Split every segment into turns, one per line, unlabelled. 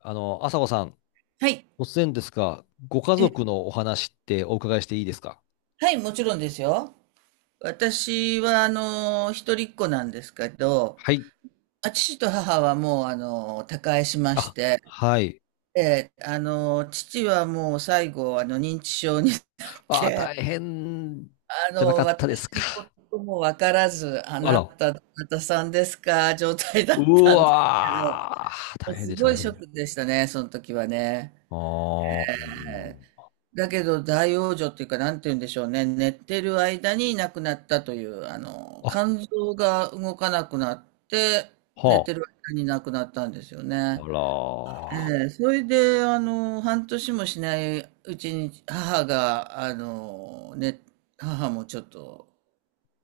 朝子さん、
はい。
突然ですが、ご家
え、
族のお話ってお伺いしていいですか？
はい、もちろんですよ。私は、一人っ子なんですけど、
はい。
あ、父と母はもう、他界しまし
あ、
て、
はい。
で父はもう最後、認知症になって、
大変じゃなかった
私
ですか。
のこともわからず、あ
あ
な
ら、
た、どなたさんですか、状態だ
う
ったんですけど、も
わー、大
う
変
す
でした
ごいショッ
ね。
クでしたね、その時はね。
あー、
だけど大往生っていうか、なんて言うんでしょうね。寝てる間に亡くなったという、
あ、
肝臓が動かなくなって、寝
は
てる間に亡くなったんですよ
あ、
ね。
あら
ええ、それで、半年もしないうちに母が、ね、母もちょっと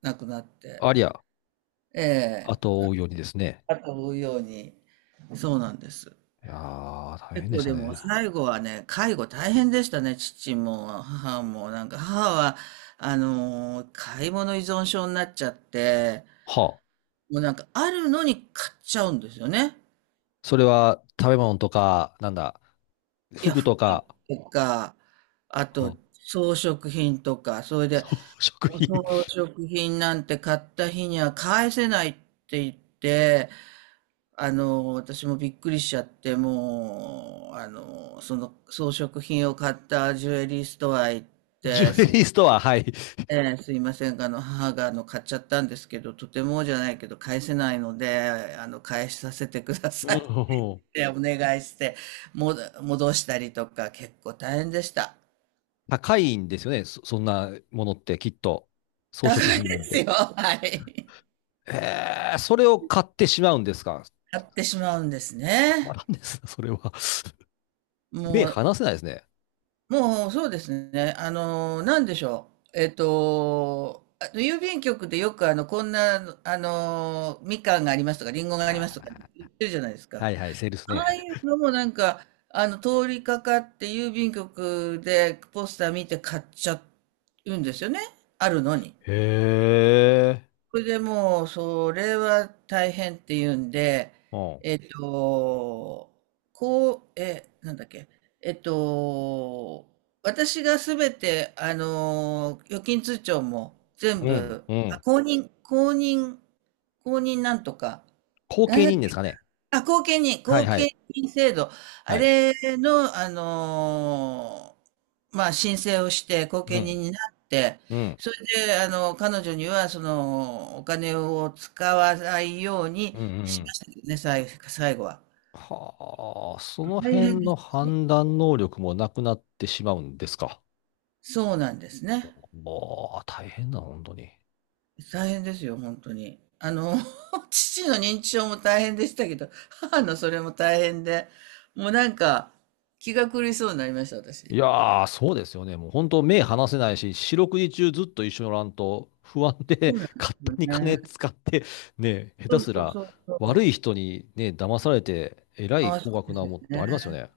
亡くなっ
ー、
て、
ありゃ、
ええ、
後を追うようにですね。
後を追うように、そうなんです。
いやー、大
結
変で
構
した
でも
ね。
最後はね、介護大変でしたね、父も母も。なんか母は、買い物依存症になっちゃって、
はあ、
もうなんかあるのに買っちゃうんですよね。
それは食べ物とか、なんだ、
いや、
服
服
とか、
とか、あ
は
と
あ、
装飾品とか、それで、
そう食品、
装飾品なんて買った日には返せないって言って、あの私もびっくりしちゃって、もう、あのその装飾品を買ったジュエリーストア行っ
ジ
て、
ュエ
すい
リーストア、はい。
ええ、すいませんが。あの、母が、買っちゃったんですけど、とてもじゃないけど、返せないので、返させてくだ
う
さいっ
ん、
てお願いして、戻したりとか、結構大変でした。
高いんですよね。そんなものってきっと。装
高
飾
い
品な
で
ん
す
で。
よ。はい。
それを買ってしまうんですか。
買ってしまうんです
ま
ね。
んですかそれは。目
もう、
離せないですね。
もう、そうですね。あの、なんでしょう。あの郵便局でよく、こんな、みかんがありますとか、りんごがあり
あ
ますとか
ー
言ってるじゃないですか。
はいはい、セールスね。
ああいうのもなんか、通りかかって郵便局でポスター見て買っちゃうんですよね。あるのに。
へえ。
それでもう、それは大変っていうんで、
うん。
えっと、こう、え、なんだっけ、えっと、私がすべて、預金通帳も全
うん。
部、
う
あ
ん。
公認、公認、公認なんとか、
後
なん
見
だっ
人ですかね。
あ、
はい
後
は
見
い。
人制度。あ
はい。
れの、まあ、申請をして、後
う
見
ん。
人になって、
うん。
それで、彼女には、その、お金を使わないよう
う
に
ん。うんう
し
ん、
ましたけどね、最後は。
はあ、その
大変
辺
で
の
すよ。
判断能力もなくなってしまうんですか。
そうなんですね。
もう、大変だ、本当に。
大変ですよ、本当に。あの、父の認知症も大変でしたけど、母のそれも大変で、もうなんか、気が狂いそうになりました、
い
私。
やー、そうですよね。もう本当目離せないし、四六時中ずっと一緒におらんと不安
そ
で
うなんで
勝
す
手
よ
に金
ね。
使って、ね、下
そ
手
う
す
そう
ら
そうそ
悪
う。
い人にね、騙されて、えら
あ
い
あ、
高
そう
額
で
な
すよ
もんって
ね。
ありますよね。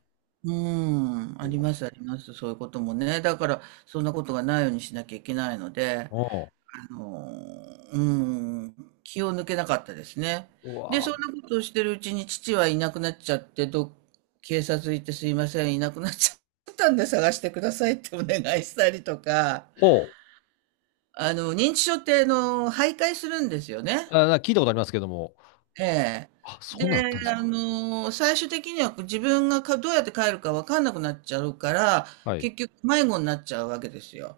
うん、ありますあります、そういうこともね。だから、そんなことがないようにしなきゃいけないので、
うわ、
あのー、うん、気を抜けなかったですね。
うん。う
で、そ
わ、
んなことをしてるうちに父はいなくなっちゃって、警察行ってすいません、いなくなっちゃったんで探してくださいってお願いしたりとか、
ほう。
認知症って、徘徊するんですよね。
あ、聞いたことありますけども。
ええ。
あ、そ
で、
んなんあったんですか。
最終的には自分がどうやって帰るかわかんなくなっちゃうから、
はい。
結局迷子になっちゃうわけですよ。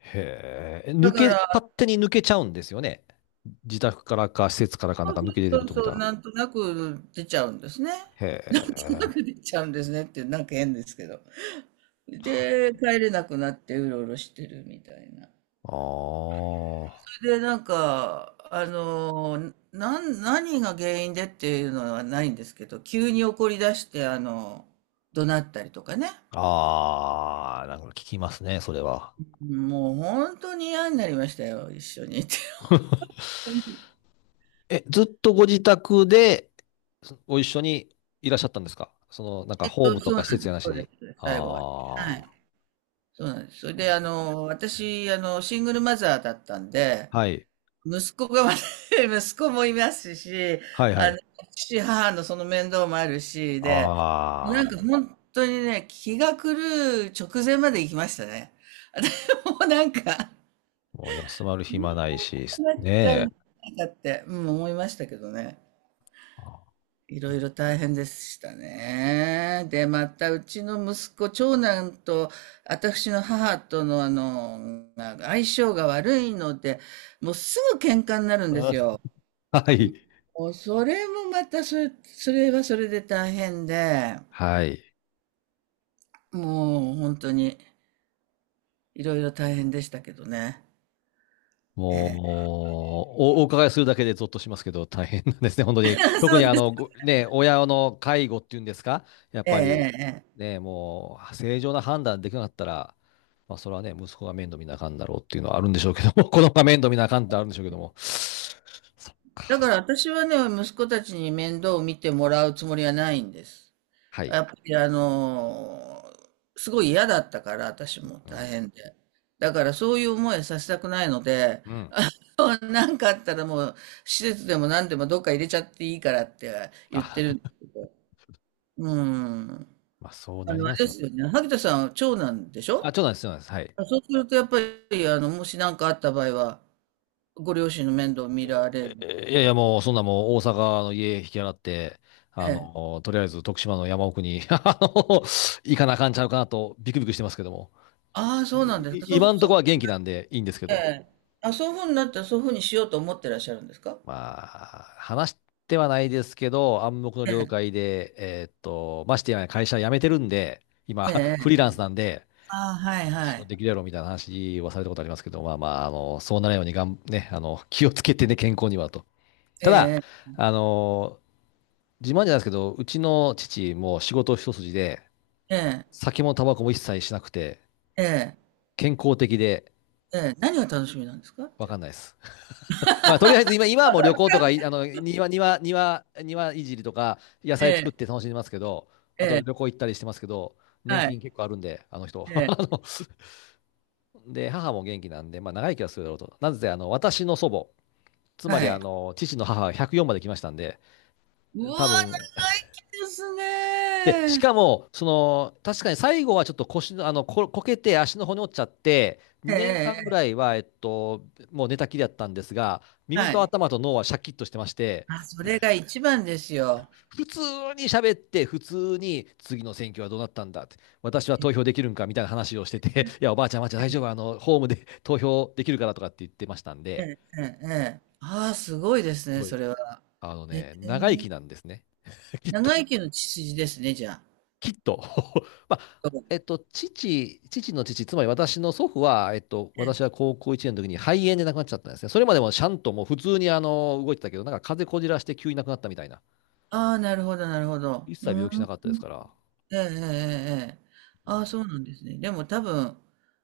へえ。
だから、
勝手に抜けちゃうんですよね。自宅からか施設からか
そ
なん
う
か
そ
抜け
う
出てる
そう
と見
そ
た
う、
ら。
なんとなく出ちゃうんですね。
へ
なんとな
え。
く出ちゃうんですねって、なんか変ですけど。
は
で、
い。
帰れなくなってうろうろしてるみたいな。
ああ。
で、なんか、何が原因でっていうのはないんですけど、急に怒り出して、怒鳴ったりとかね。
ああ、なんか聞きますね、それは。
もう本当に嫌になりましたよ、一緒にいて。
え、ずっとご自宅でご一緒にいらっしゃったんですか？なんかホームと
そう
か施
なん
設
で
やな
す、
し
そうで
に。
す、最後は。は
あ
い。
あ。
そうなんです。それで、私、シングルマザーだったんで、
はい。
息子がま 息子もいますし、
はいは
あの、
い。
父、母のその面倒もあるし、で、もう
あ
なんか
あ。
本当にね、気が狂う直前まで行きましたね。でもうなんか、
もう休まる
ど
暇ないし、
うなっちゃ
ね
う ん
え。
だって、うん、思いましたけどね。
あ
い
ー、
ろい
う
ろ大変でしたね。で、また、うちの息子、長男と、私の母との、相性が悪いので、もうすぐ喧嘩になるんで
ん。
すよ。
はい。
もうそれもまたそれ、それはそれで大変で、
はい。
もう本当にいろいろ大変でしたけどね。え
もう、お伺いするだけでゾッとしますけど、大変なんですね、本当に。特に親の介護っていうんですか、やっ
え、え
ぱり、
え、ええ。
ね、もう、正常な判断できなかったら、まあ、それはね、息子が面倒見なあかんだろうっていうのはあるんでしょうけども、子供が面倒見なあかんってあるんでしょうけども。そっか。
だから私はね、息子たちに面倒を見てもらうつもりはないんです。
はい。
やっぱりーすごい嫌だったから、私も
う
大
ん。
変で。だからそういう思いさせたくないので、
うん。
なんかあったらもう施設でも何でもどっか入れちゃっていいからって言ってる
あ、
んですけど。うん。
まあ、そう
あ
なり
の、あ
ま
れ
す
で
よ
す
ね。
よね。萩田さんは長男でしょ。
あ、ちょっとです、そうなんです。はい。
そうするとやっぱり、もし何かあった場合は、ご両親の面倒を見られる。
いやいや、もう、そんなもう、大阪の家引き払って、
ええ。
とりあえず徳島の山奥に、行かなあかんちゃうかなと、ビクビクしてますけども。
ああ、そうなんですか。
今ん
そ
と
う、
こは元気なんでいいんですけ
え
ど。
え。あ、そういうふうになったらそういうふうにしようと思ってらっしゃるんですか。
まあ、話してはないですけど、暗黙の了解で、ましてや会社辞めてるんで、今、
え
フリー
え。
ランスなんで、
ああ、はいは
仕事
い。
できるやろみたいな話はされたことありますけど、まあまあ、そうならないようにね、気をつけてね、健康にはと。
え
ただ、
え、
あの自慢じゃないですけど、うちの父も仕事一筋で、
ええ、
酒もタバコも一切しなくて、
ええ、
健康的で、
ええ、何が楽しみなんですか
わ
じゃ
か
あ。
んないです。まあ、とりあえず今はもう旅行とか、庭いじりとか、野
え
菜作っ
え、
て楽しんでますけど、
え
あと旅
え、
行行ったりしてますけど、年
はい、
金結構あるんで、あの人。
ええ、
ので、母も元気なんで、まあ、長生きはするだろうと。なぜ、私の祖母、つま
は
り、
い。
父の母は104まで来ましたんで、
うわ、長
多分、
生きです
で、し
ね。
かも、確かに最後はちょっと腰の、こけて足の骨折っちゃって、
ええ、
2年間ぐ
え
ら
え、
いは、もう寝たきりだったんですが、耳
は
と
い。
頭と脳はシャキッとしてまして、
あ、それが一番ですよ。
普通に喋って、普通に、次の選挙はどうなったんだって、私は
え
投票できるんかみたいな話をしてて、いや、おばあちゃん、おばあちゃん、大丈夫、ホームで投票できるからとかって言ってましたん
え、
で、
ええ、ええ。ああ、すごいです
す
ね、
ご
そ
い、
れは。
あの
え
ね、長生き
え、
なんですね。きっ
長生きの血筋ですね、じゃあ。
きっと。まあ、父の父、つまり私の祖父は、
え
私は
え、
高校1年の時に肺炎で亡くなっちゃったんですね。それまでもちゃんともう普通に動いてたけど、なんか風邪こじらして急に亡くなったみたいな。
ああ、なるほど、なるほど。
一切
う
病気しな
ん。
かったですから。
ええええええ。
ま
ああ、
あ、
そうなんですね。でも多分、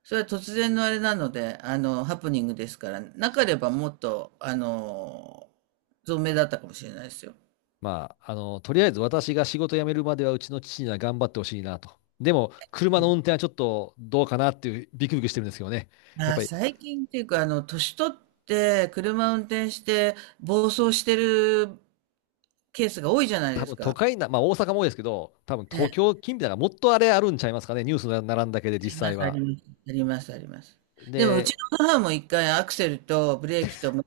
それは突然のあれなので、ハプニングですから、な
そ
け
う
ればもっと、あの、存命だったかもしれないですよ。
とりあえず私が仕事辞めるまではうちの父には頑張ってほしいなと。でも、車の運転はちょっとどうかなっていうビクビクしてるんですけどね。やっ
まあ、
ぱり、
最近っていうか、年取って車運転して暴走してるケースが多いじゃない
多
です
分都
か。
会な、まあ大阪も多いですけど、多分
ええ、あ
東京近辺だからもっとあれあるんちゃいますかね。ニュースに並んだけで実
りま
際
す、あ
は。
ります、あります、あります。でも、うち
で、
の母も一回アクセルとブレーキと、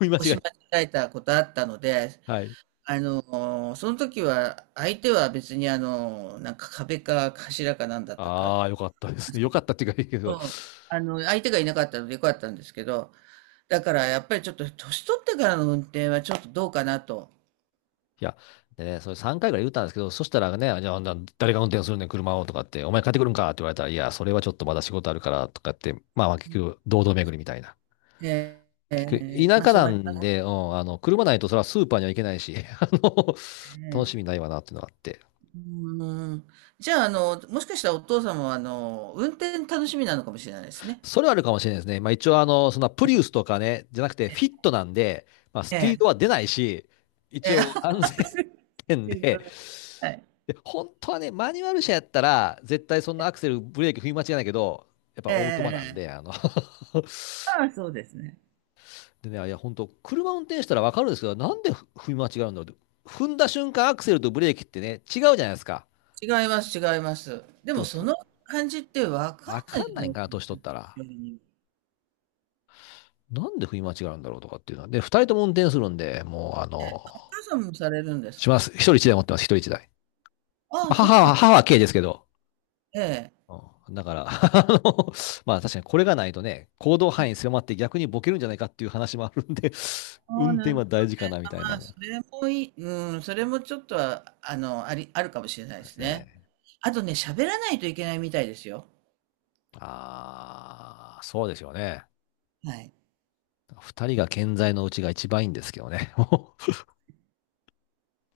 踏み間
押し
違い。
間違えたことあったので、
はい。
その時は、相手は別にあの、なんか壁か柱かなんだったか、
ああ、よかったですね。よかったっていうかいいけ
う
ど。
ん、相手がいなかったのでよかったんですけど、だからやっぱりちょっと年取ってからの運転はちょっとどうかなと。
いや、でね、それ3回ぐらい言ったんですけど、そしたらね、じゃあ、あんな誰が運転するねん、車をとかって、お前帰ってくるんかって言われたら、いや、それはちょっとまだ仕事あるからとかって、まあまあ、結局、堂々巡りみたいな。
えー
結
えー
局、
まあ
田舎
そう
な
なりま
ん
す
で、うん、車ないとそれはスーパーには行けないし、楽
ね。
しみないわなっていうのがあって。
うん。じゃあ、もしかしたらお父様は、運転楽しみなのかもしれないですね。
それはあるかもしれないですね。まあ一応そんなプリウスとかね、じゃなくてフィットなんで、まあス
え
ピード
え。
は出ないし、
え
一応安全点
え。
で、
はい。
で、本当はね、マニュアル車やったら、絶対そんなアクセル、ブレーキ踏み間違いないけど、やっぱ
えええ
オートマなん
えええ。
で、
ああ、そうですね。
でね、いや、本当車運転したらわかるんですけど、なんで踏み間違うんだろうって。踏んだ瞬間、アクセルとブレーキってね、違うじゃないですか。
違います違います。で
で
も
も、
その感じってわかん
わ
な
か
いじ
ん
ゃ
な
な
いん
い
か
です
な、
か、
年取っ
年
たら。
寄りに。
なんで振り間違うんだろうとかっていうのは。で、二人とも運転するんで、もう、
ええ、お母さんもされるんです
しま
か？
す。一人一台持ってます、一人一台。
ああ、
母
そうな
は、
ん
母は軽ですけど。
ええ。
うんだから、まあ確かにこれがないとね、行動範囲狭まって逆にボケるんじゃないかっていう話もあるんで、
ああ、
運
な
転
るほ
は
ど
大
ね。
事かなみたいな。
まあ、
で
それもいいそれもちょっとは、あるかもしれないです
す
ね。
ね。
あとね、喋らないといけないみたいですよ。
ああ、そうですよね。
はい。
二人が健在のうちが一番いいんですけどね。もう